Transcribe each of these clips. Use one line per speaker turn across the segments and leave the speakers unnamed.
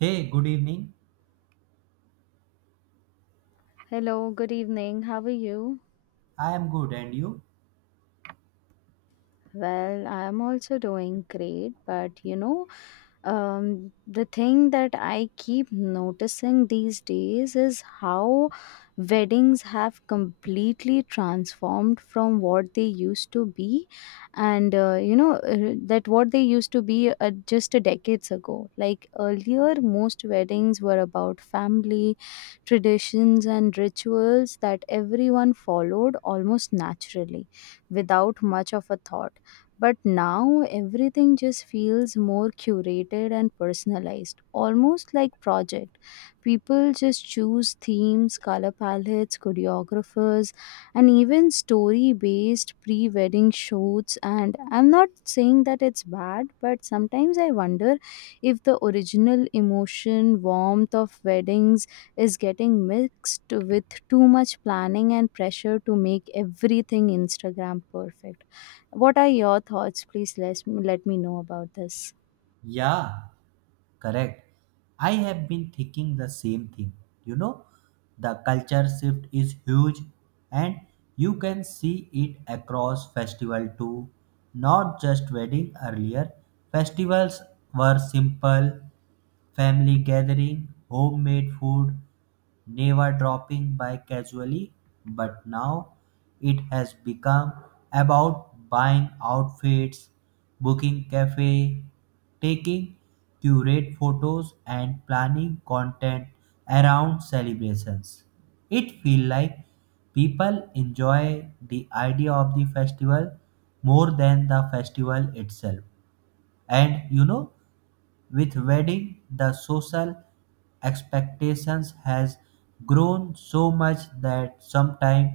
Hey, good evening.
Hello, good evening. How are you?
I am good, and you?
Well, I am also doing great, but the thing that I keep noticing these days is how weddings have completely transformed from what they used to be, and that what they used to be just a decades ago. Like earlier, most weddings were about family, traditions, and rituals that everyone followed almost naturally without much of a thought, but now everything just feels more curated and personalized, almost like project. People just choose themes, color palettes, choreographers, and even story-based pre-wedding shoots. And I'm not saying that it's bad, but sometimes I wonder if the original emotion, warmth of weddings is getting mixed with too much planning and pressure to make everything Instagram perfect. What are your thoughts? Please let me know about this.
Yeah, correct. I have been thinking the same thing. You know, the culture shift is huge, and you can see it across festival too. Not just wedding earlier, festivals were simple, family gathering, homemade food, never dropping by casually, but now it has become about buying outfits, booking cafe, taking curate photos and planning content around celebrations. It feel like people enjoy the idea of the festival more than the festival itself. And with wedding, the social expectations has grown so much that sometimes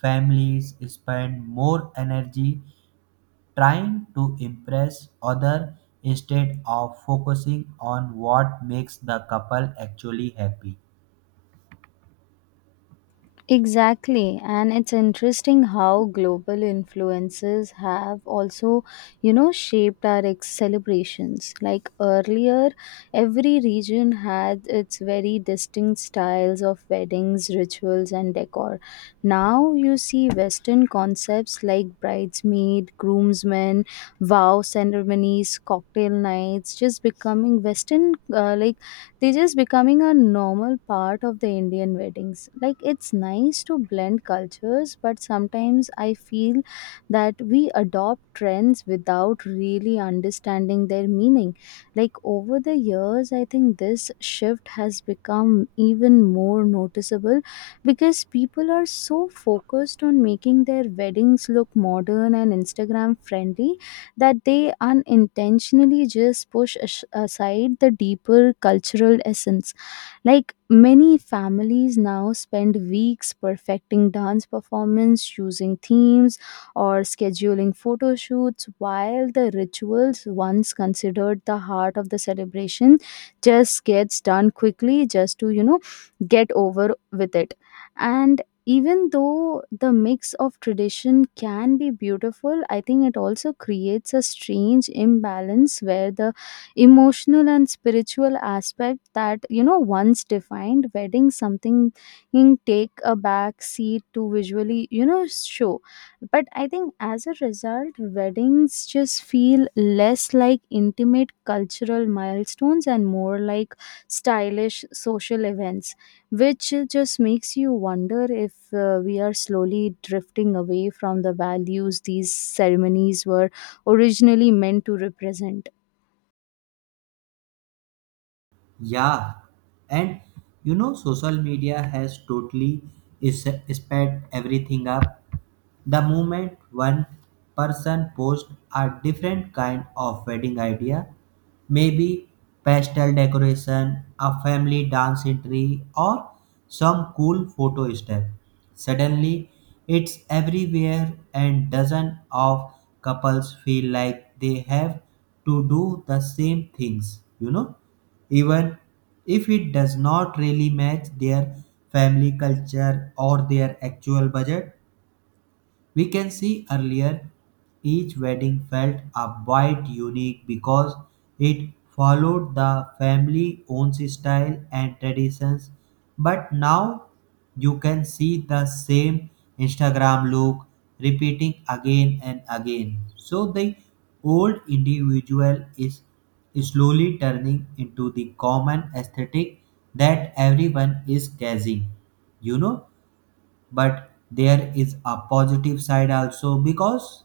families spend more energy trying to impress other instead of focusing on what makes the couple actually happy.
Exactly, and it's interesting how global influences have also, you know, shaped our celebrations. Like earlier, every region had its very distinct styles of weddings, rituals, and decor. Now you see Western concepts like bridesmaid, groomsmen, vow ceremonies, cocktail nights, just becoming Western like they're just becoming a normal part of the Indian weddings. Like it's nice to blend cultures, but sometimes I feel that we adopt trends without really understanding their meaning. Like over the years, I think this shift has become even more noticeable because people are so focused on making their weddings look modern and Instagram friendly that they unintentionally just push aside the deeper cultural essence. Like many families now spend weeks perfecting dance performance, choosing themes, or scheduling photo shoots, while the rituals once considered the heart of the celebration just gets done quickly just to, you know, get over with it. And even though the mix of tradition can be beautiful, I think it also creates a strange imbalance where the emotional and spiritual aspect that you know once defined wedding something in take a back seat to visually you know show. But I think as a result weddings just feel less like intimate cultural milestones and more like stylish social events, which just makes you wonder if we are slowly drifting away from the values these ceremonies were originally meant to represent.
Yeah, and social media has totally is sped everything up. The moment one person posts a different kind of wedding idea, maybe pastel decoration, a family dance entry, or some cool photo step, suddenly it's everywhere and dozens of couples feel like they have to do the same things, even if it does not really match their family culture or their actual budget. We can see earlier each wedding felt a bit unique because it followed the family own style and traditions, but now you can see the same Instagram look repeating again and again. So the old individual is slowly turning into the common aesthetic that everyone is chasing. You know, but there is a positive side also because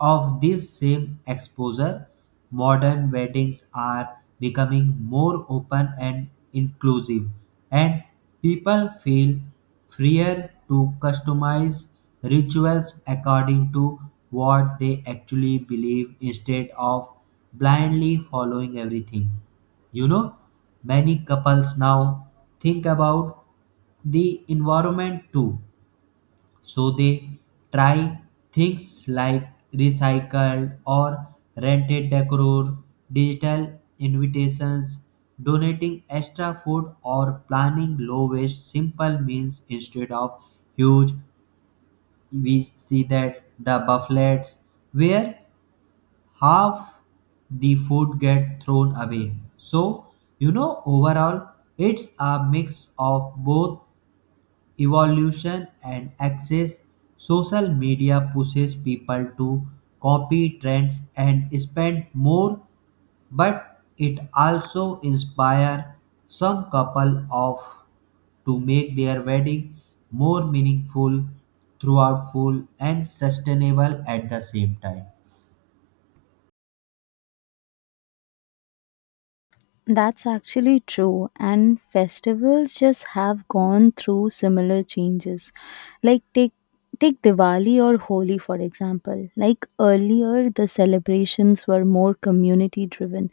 of this same exposure modern weddings are becoming more open and inclusive, and people feel freer to customize rituals according to what they actually believe instead of blindly following everything. you know Many couples now think about the environment too, so they try things like recycled or rented decor, digital invitations, donating extra food, or planning low waste simple meals instead of huge. We see that the buffets where half the food get thrown away. So overall it's a mix of both evolution and access. Social media pushes people to copy trends and spend more, but it also inspires some couple of to make their wedding more meaningful, throughout full and sustainable at the same time.
That's actually true, and festivals just have gone through similar changes. Like take Diwali or Holi for example. Like earlier the celebrations were more community driven.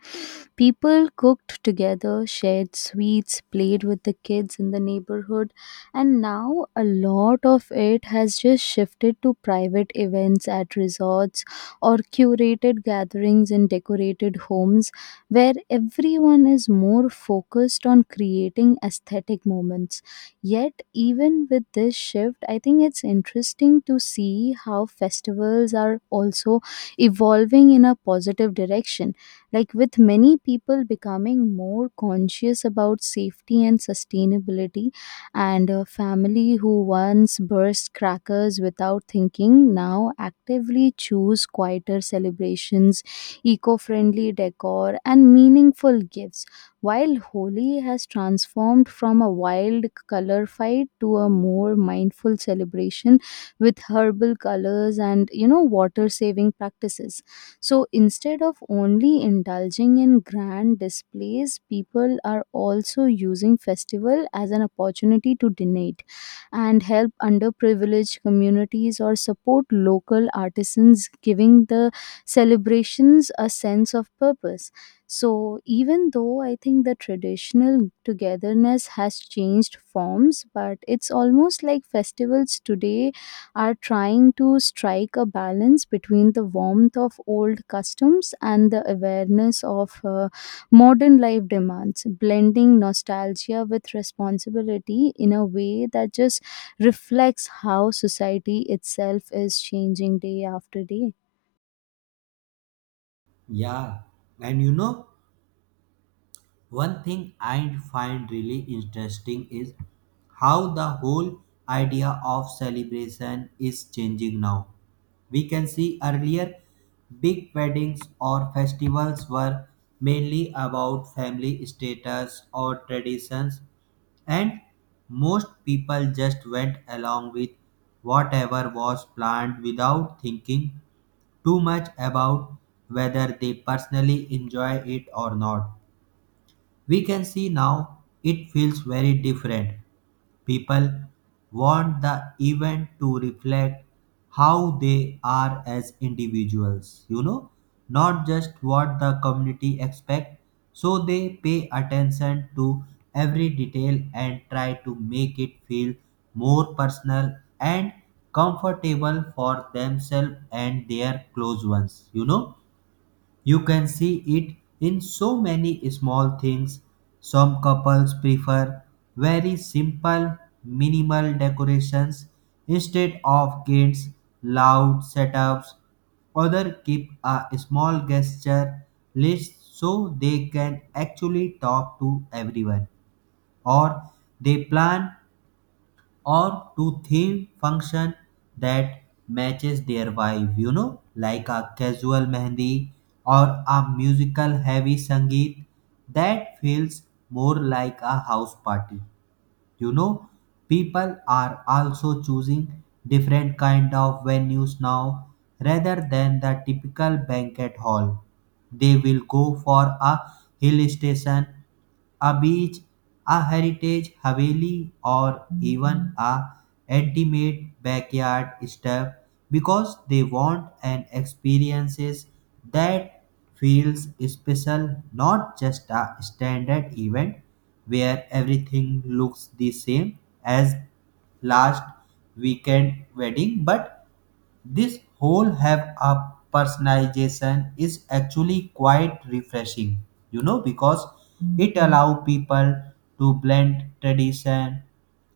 People cooked together, shared sweets, played with the kids in the neighborhood, and now a lot of it has just shifted to private events at resorts or curated gatherings in decorated homes where everyone is more focused on creating aesthetic moments. Yet, even with this shift, I think it's interesting to see how festivals are also evolving in a positive direction. Like, with many people becoming more conscious about safety and sustainability, and a family who once burst crackers without thinking now actively choose quieter celebrations, eco-friendly decor, and meaningful gifts. While Holi has transformed from a wild color fight to a more mindful celebration with herbal colors and you know water saving practices. So instead of only indulging in grand displays, people are also using festival as an opportunity to donate and help underprivileged communities or support local artisans, giving the celebrations a sense of purpose. So, even though I think the traditional togetherness has changed forms, but it's almost like festivals today are trying to strike a balance between the warmth of old customs and the awareness of modern life demands, blending nostalgia with responsibility in a way that just reflects how society itself is changing day after day.
Yeah, and one thing I find really interesting is how the whole idea of celebration is changing now. We can see earlier big weddings or festivals were mainly about family status or traditions, and most people just went along with whatever was planned without thinking too much about whether they personally enjoy it or not. We can see now it feels very different. People want the event to reflect how they are as individuals, not just what the community expect. So they pay attention to every detail and try to make it feel more personal and comfortable for themselves and their close ones. You can see it in so many small things. Some couples prefer very simple, minimal decorations instead of kids' loud setups. Others keep a small gesture list so they can actually talk to everyone, or they plan or to theme function that matches their vibe, like a casual mehndi or a musical heavy sangeet that feels more like a house party you know People are also choosing different kind of venues now rather than the typical banquet hall. They will go for a hill station, a beach, a heritage haveli, or even a intimate backyard step because they want an experiences that feels special, not just a standard event where everything looks the same as last weekend wedding. But this whole have a personalization is actually quite refreshing, because it allow people to blend tradition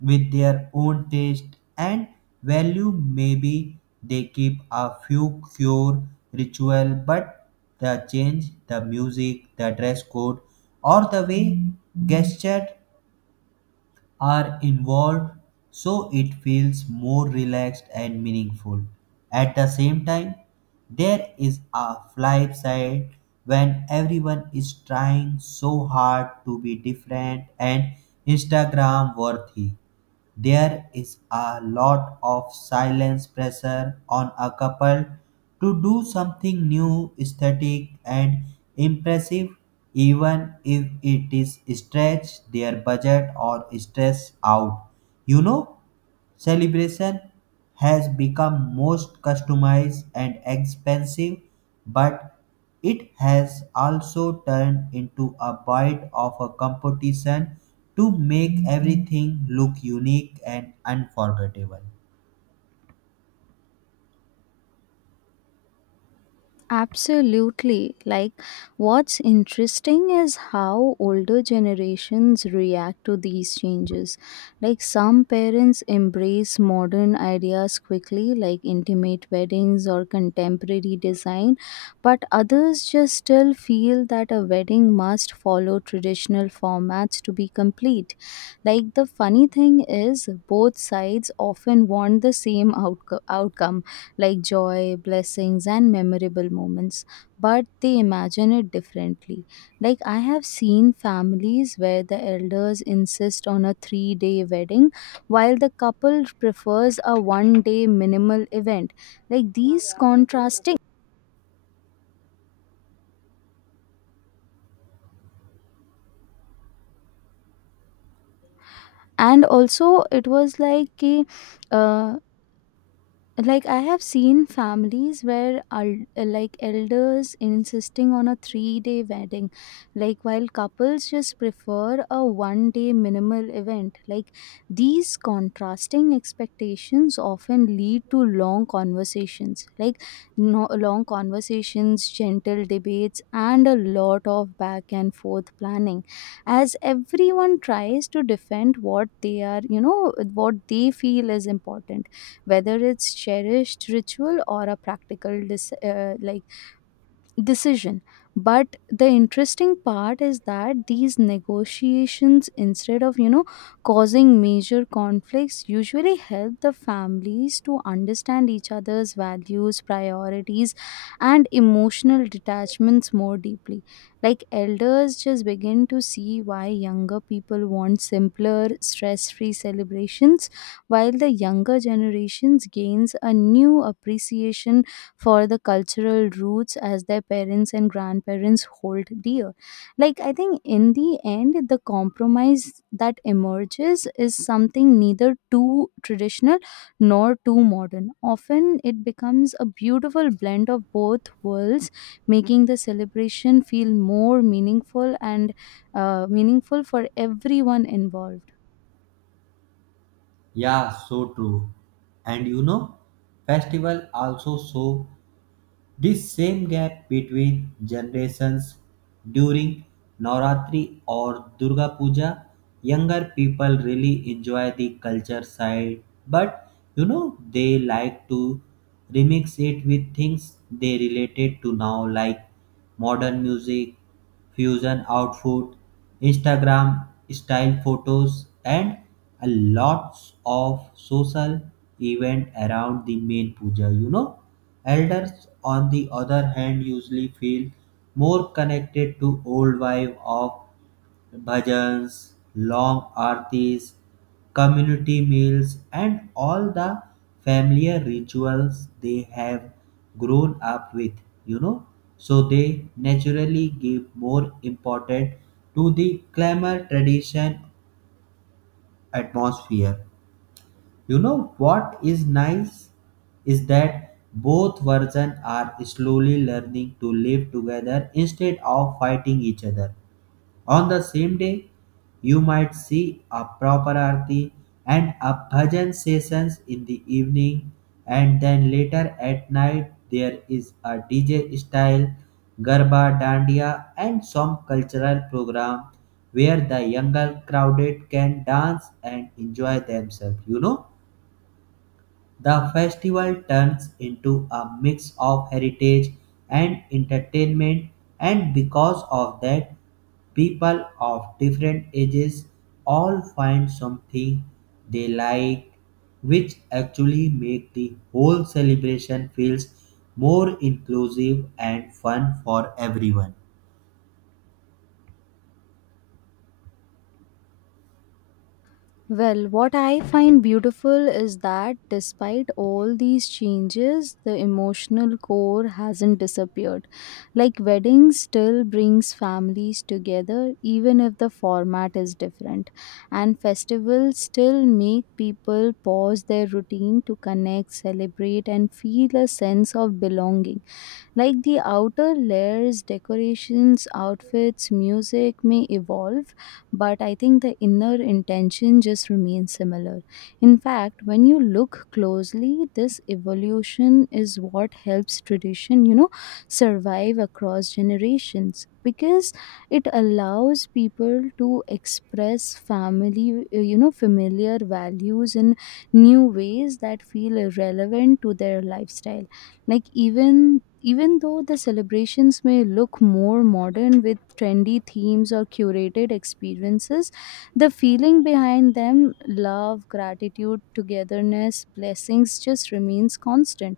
with their own taste and value. Maybe they keep a few cure ritual, but the change the music, the dress code, or the way gestured are involved so it feels more relaxed and meaningful. At the same time, there is a flip side. When everyone is trying so hard to be different and Instagram worthy, there is a lot of silence pressure on a couple to do something new, aesthetic, and impressive, even if it is stretch their budget or stress out. You know, Celebration has become most customized and expensive, but it has also turned into a bit of a competition to make everything look unique and unforgettable.
Absolutely. Like, what's interesting is how older generations react to these changes. Like, some parents embrace modern ideas quickly, like intimate weddings or contemporary design, but others just still feel that a wedding must follow traditional formats to be complete. Like the funny thing is, both sides often want the same outcome, like joy, blessings, and memorable moments, but they imagine it differently. Like, I have seen families where the elders insist on a 3-day wedding, while the couple prefers a 1-day minimal event. Like, these contrasting. And also, it was like, कि, uh, like I have seen families where el- like elders insisting on a 3-day wedding, like while couples just prefer a 1-day minimal event. Like these contrasting expectations often lead to long conversations like no, long conversations, gentle debates and a lot of back and forth planning as everyone tries to defend what they are you know what they feel is important, whether it's cherished ritual or a practical decision. But the interesting part is that these negotiations, instead of you know causing major conflicts, usually help the families to understand each other's values, priorities, and emotional detachments more deeply. Like elders just begin to see why younger people want simpler, stress-free celebrations, while the younger generations gains a new appreciation for the cultural roots as their parents and grandparents hold dear. Like, I think in the end, the compromise that emerges is something neither too traditional nor too modern. Often, it becomes a beautiful blend of both worlds, making the celebration feel more meaningful and meaningful for everyone involved.
Yeah, so true. And festival also show this same gap between generations. During Navratri or Durga Puja, younger people really enjoy the culture side, but you know they like to remix it with things they related to now, like modern music fusion outfit, Instagram style photos, and a lots of social event around the main puja. Elders on the other hand usually feel more connected to old vibe of bhajans, long aartis, community meals, and all the familiar rituals they have grown up with, you know. So they naturally give more importance to the glamour tradition atmosphere. You know what is nice is that both versions are slowly learning to live together instead of fighting each other. On the same day, you might see a proper arti and a bhajan sessions in the evening, and then later at night there is a DJ style garba dandiya and some cultural program where the younger crowded can dance and enjoy themselves. The festival turns into a mix of heritage and entertainment, and because of that, people of different ages all find something they like, which actually make the whole celebration feels more inclusive and fun for everyone.
Well, what I find beautiful is that despite all these changes, the emotional core hasn't disappeared. Like weddings still brings families together even if the format is different, and festivals still make people pause their routine to connect, celebrate and feel a sense of belonging. Like the outer layers, decorations, outfits, music may evolve, but I think the inner intention just remains similar. In fact, when you look closely, this evolution is what helps tradition, you know, survive across generations because it allows people to express familiar values in new ways that feel relevant to their lifestyle. Like, even though the celebrations may look more modern with trendy themes or curated experiences, the feeling behind them, love, gratitude, togetherness, blessings just remains constant,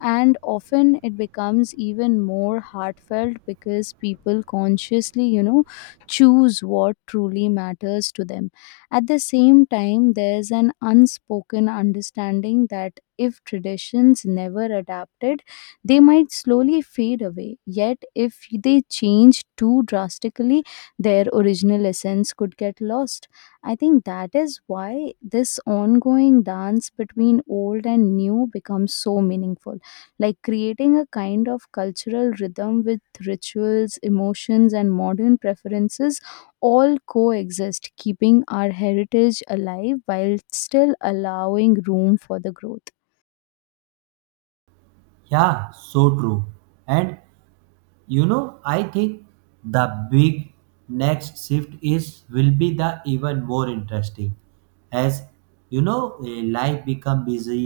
and often it becomes even more heartfelt because people consciously you know choose what truly matters to them. At the same time, there's an unspoken understanding that if traditions never adapted, they might slowly fade away, yet if they change too drastically, their original essence could get lost. I think that is why this ongoing dance between old and new becomes so meaningful, like creating a kind of cultural rhythm with rituals, emotions, and modern preferences all coexist, keeping our heritage alive while still allowing room for the growth.
Yeah, so true. And I think the big next shift is will be the even more interesting. As you know, life become busy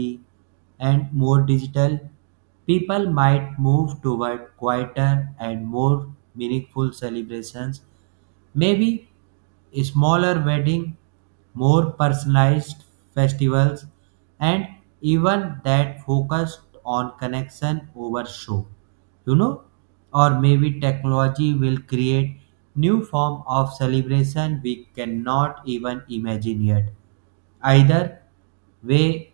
and more digital, people might move toward quieter and more meaningful celebrations. Maybe a smaller wedding, more personalized festivals, and even that focused on connection over show. You know, or maybe technology will create new form of celebration we cannot even imagine yet. Either way,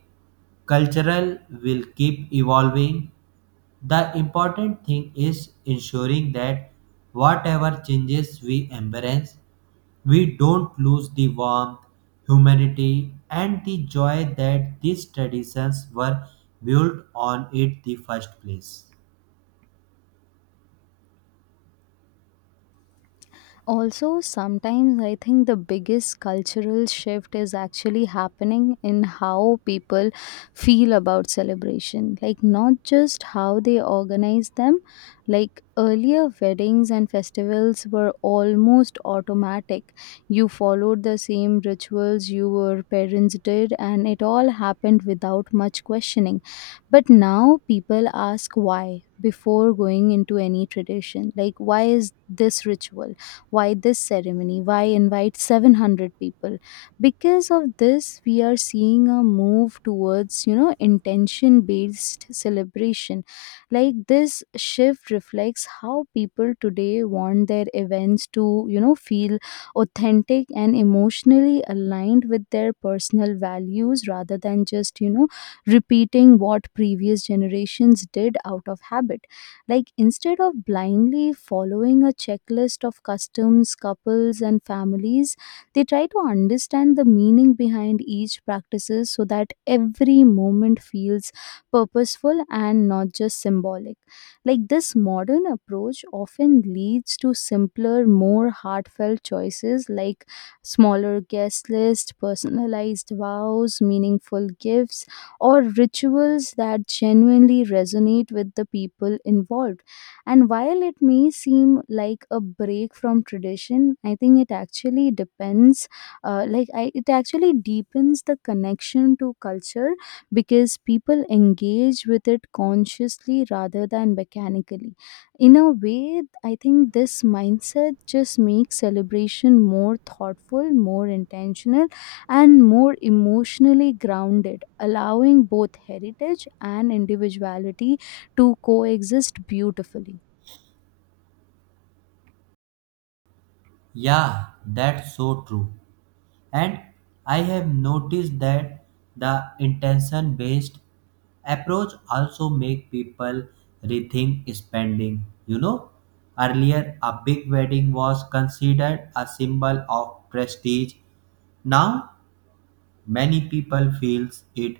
cultural will keep evolving. The important thing is ensuring that whatever changes we embrace, we don't lose the warmth, humanity, and the joy that these traditions were built on in the first place.
Also, sometimes I think the biggest cultural shift is actually happening in how people feel about celebration. Like, not just how they organize them. Like, earlier weddings and festivals were almost automatic. You followed the same rituals your parents did, and it all happened without much questioning. But now people ask why before going into any tradition. Like, why is this ritual? Why this ceremony? Why invite 700 people? Because of this, we are seeing a move towards, you know, intention based celebration. Like this shift reflects how people today want their events to, you know, feel authentic and emotionally aligned with their personal values rather than just, you know, repeating what previous generations did out of habit. Like, instead of blindly following a checklist of customs, couples, and families, they try to understand the meaning behind each practices so that every moment feels purposeful and not just symbolic. Like, this modern approach often leads to simpler, more heartfelt choices like smaller guest list, personalized vows, meaningful gifts or rituals that genuinely resonate with the people involved. And while it may seem like a break from tradition, I think it actually depends, like, I, it actually deepens the connection to culture because people engage with it consciously rather than mechanically. In a way, I think this mindset just makes celebration more thoughtful, more intentional and more emotionally grounded, allowing both heritage and individuality to coexist beautifully.
Yeah, that's so true. And I have noticed that the intention based approach also make people rethink spending. Earlier a big wedding was considered a symbol of prestige. Now many people feels it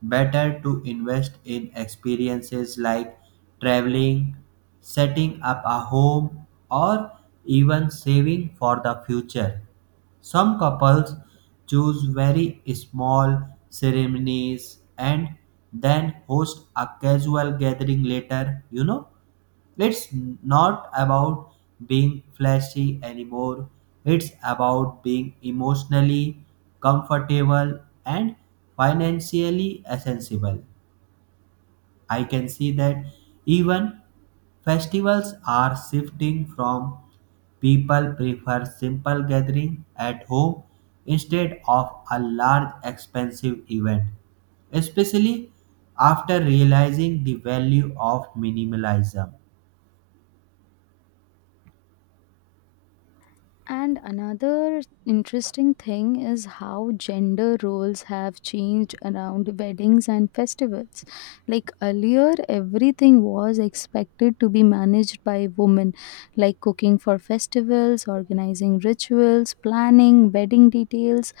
better to invest in experiences like traveling, setting up a home, or even saving for the future. Some couples choose very small ceremonies and then host a casual gathering later. It's not about being flashy anymore. It's about being emotionally comfortable and financially accessible. I can see that even festivals are shifting from people prefer simple gathering at home instead of a large expensive event, especially after realizing the value of minimalism.
And another interesting thing is how gender roles have changed around weddings and festivals. Like earlier, everything was expected to be managed by women, like cooking for festivals, organizing rituals, planning wedding details,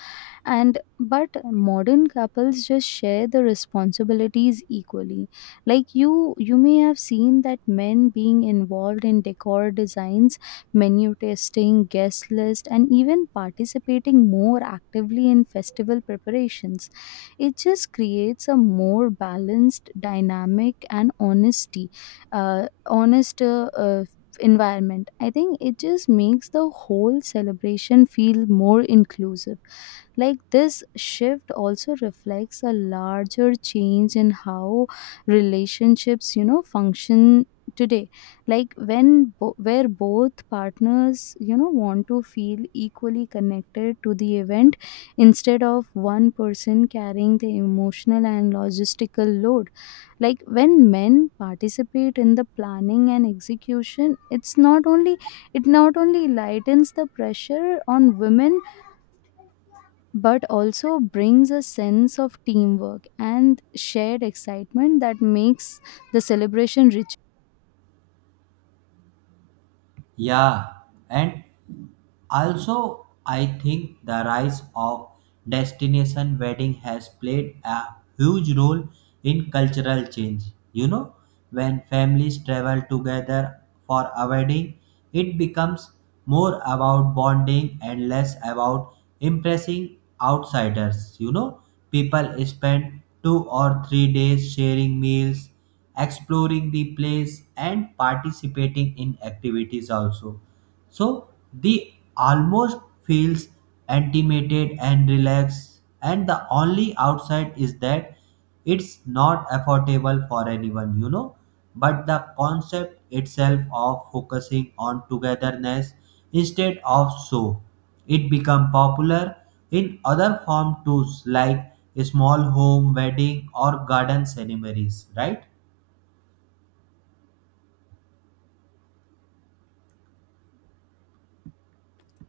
and but modern couples just share the responsibilities equally. Like you may have seen that men being involved in decor designs, menu testing, guest list and even participating more actively in festival preparations. It just creates a more balanced dynamic and honesty honest environment. I think it just makes the whole celebration feel more inclusive. Like this shift also reflects a larger change in how relationships, you know, function today, like when where both partners you know want to feel equally connected to the event instead of one person carrying the emotional and logistical load. Like when men participate in the planning and execution, it not only lightens the pressure on women, but also brings a sense of teamwork and shared excitement that makes the celebration.
Yeah, and also, I think the rise of destination wedding has played a huge role in cultural change. You know, when families travel together for a wedding, it becomes more about bonding and less about impressing outsiders. People spend 2 or 3 days sharing meals, exploring the place, and participating in activities also, so the almost feels intimated and relaxed, and the only outside is that it's not affordable for anyone. But the concept itself of focusing on togetherness instead of so, it become popular in other form too, like a small home wedding or garden ceremonies, right?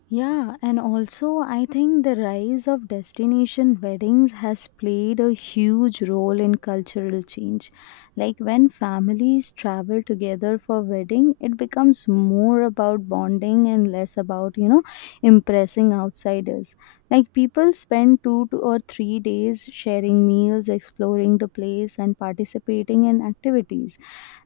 Yeah, and also I think the rise of destination weddings has played a huge role in cultural change. Like when families travel together for wedding, it becomes more about bonding and less about, you know, impressing outsiders. Like people spend 2 to or 3 days sharing meals, exploring the place and participating in activities.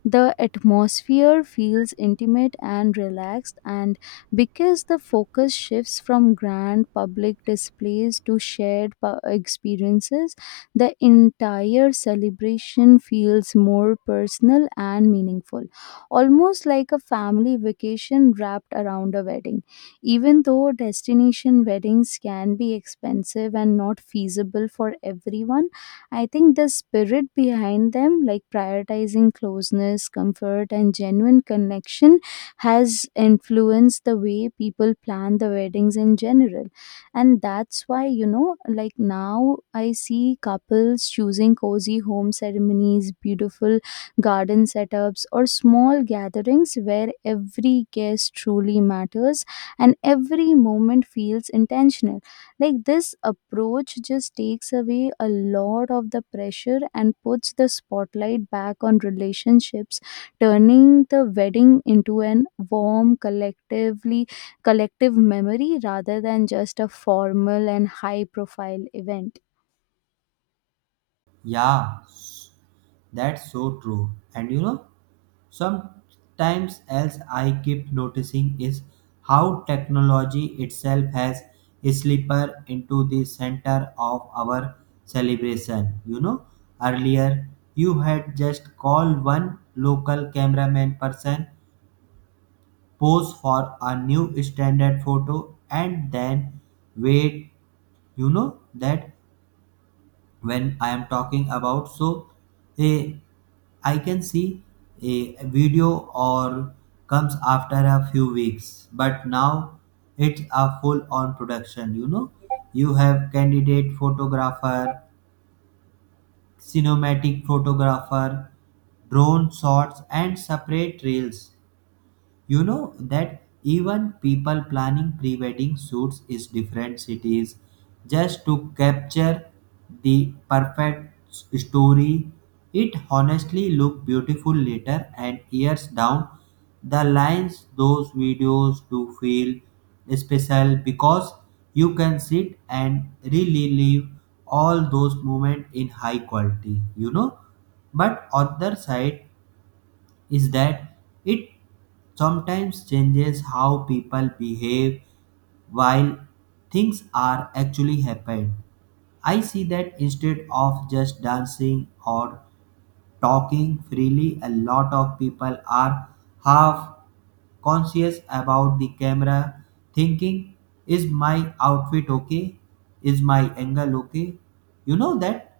The atmosphere feels intimate and relaxed, and because the focus shifts from grand public displays to shared experiences, the entire celebration feels more personal and meaningful, almost like a family vacation wrapped around a wedding. Even though destination weddings can be expensive and not feasible for everyone, I think the spirit behind them, like prioritizing closeness, comfort, and genuine connection, has influenced the way people plan the weddings in general. And that's why, you know, like now I see couples choosing cozy home ceremonies, beautiful garden setups, or small gatherings where every guest truly matters and every moment feels intentional. Like this approach just takes away a lot of the pressure and puts the spotlight back on relationships, turning the wedding into an warm, collective memory rather than just a formal and high profile event.
Yeah, that's so true. And sometimes else I keep noticing is how technology itself has slipper into the center of our celebration. Earlier you had just call one local cameraman person, pose for a new standard photo, and then wait. You know that when I am talking about. So a I can see a video or comes after a few weeks, but now it's a full on production. You have candidate photographer, cinematic photographer, drone shots, and separate reels. You know that even people planning pre-wedding shoots is different cities just to capture the perfect story. It honestly look beautiful later, and years down the lines those videos do feel special because you can sit and relive all those moments in high quality. But on the other side, is that it sometimes changes how people behave while things are actually happening. I see that instead of just dancing or talking freely, a lot of people are half conscious about the camera, thinking, is my outfit okay? Is my angle okay? You know that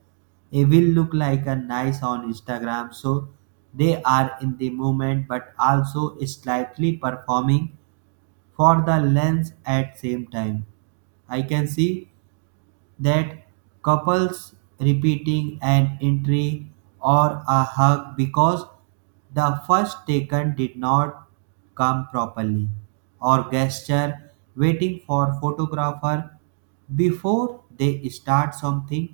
it will look like a nice on Instagram. So they are in the moment but also slightly performing for the lens at same time. I can see that couples repeating an entry or a hug because the first taken did not come properly, or gesture waiting for photographer before they start something.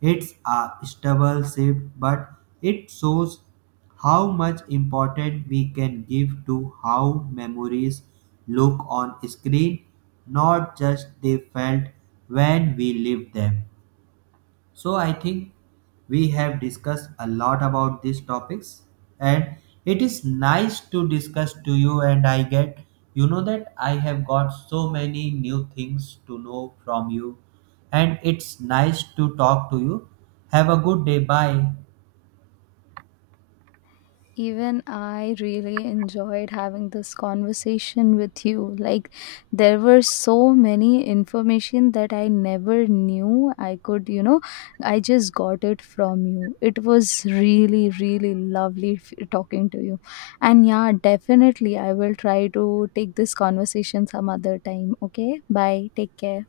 It's a stable shift, but it shows how much importance we can give to how memories look on screen, not just they felt when we lived them. So I think we have discussed a lot about these topics, and it is nice to discuss to you and I get you know that I have got so many new things to know from you, and it's nice to talk to you. Have a good day. Bye.
Even I really enjoyed having this conversation with you. Like, there were so many information that I never knew I could, you know, I just got it from you. It was really, really lovely talking to you. And yeah, definitely, I will try to take this conversation some other time. Okay, bye. Take care.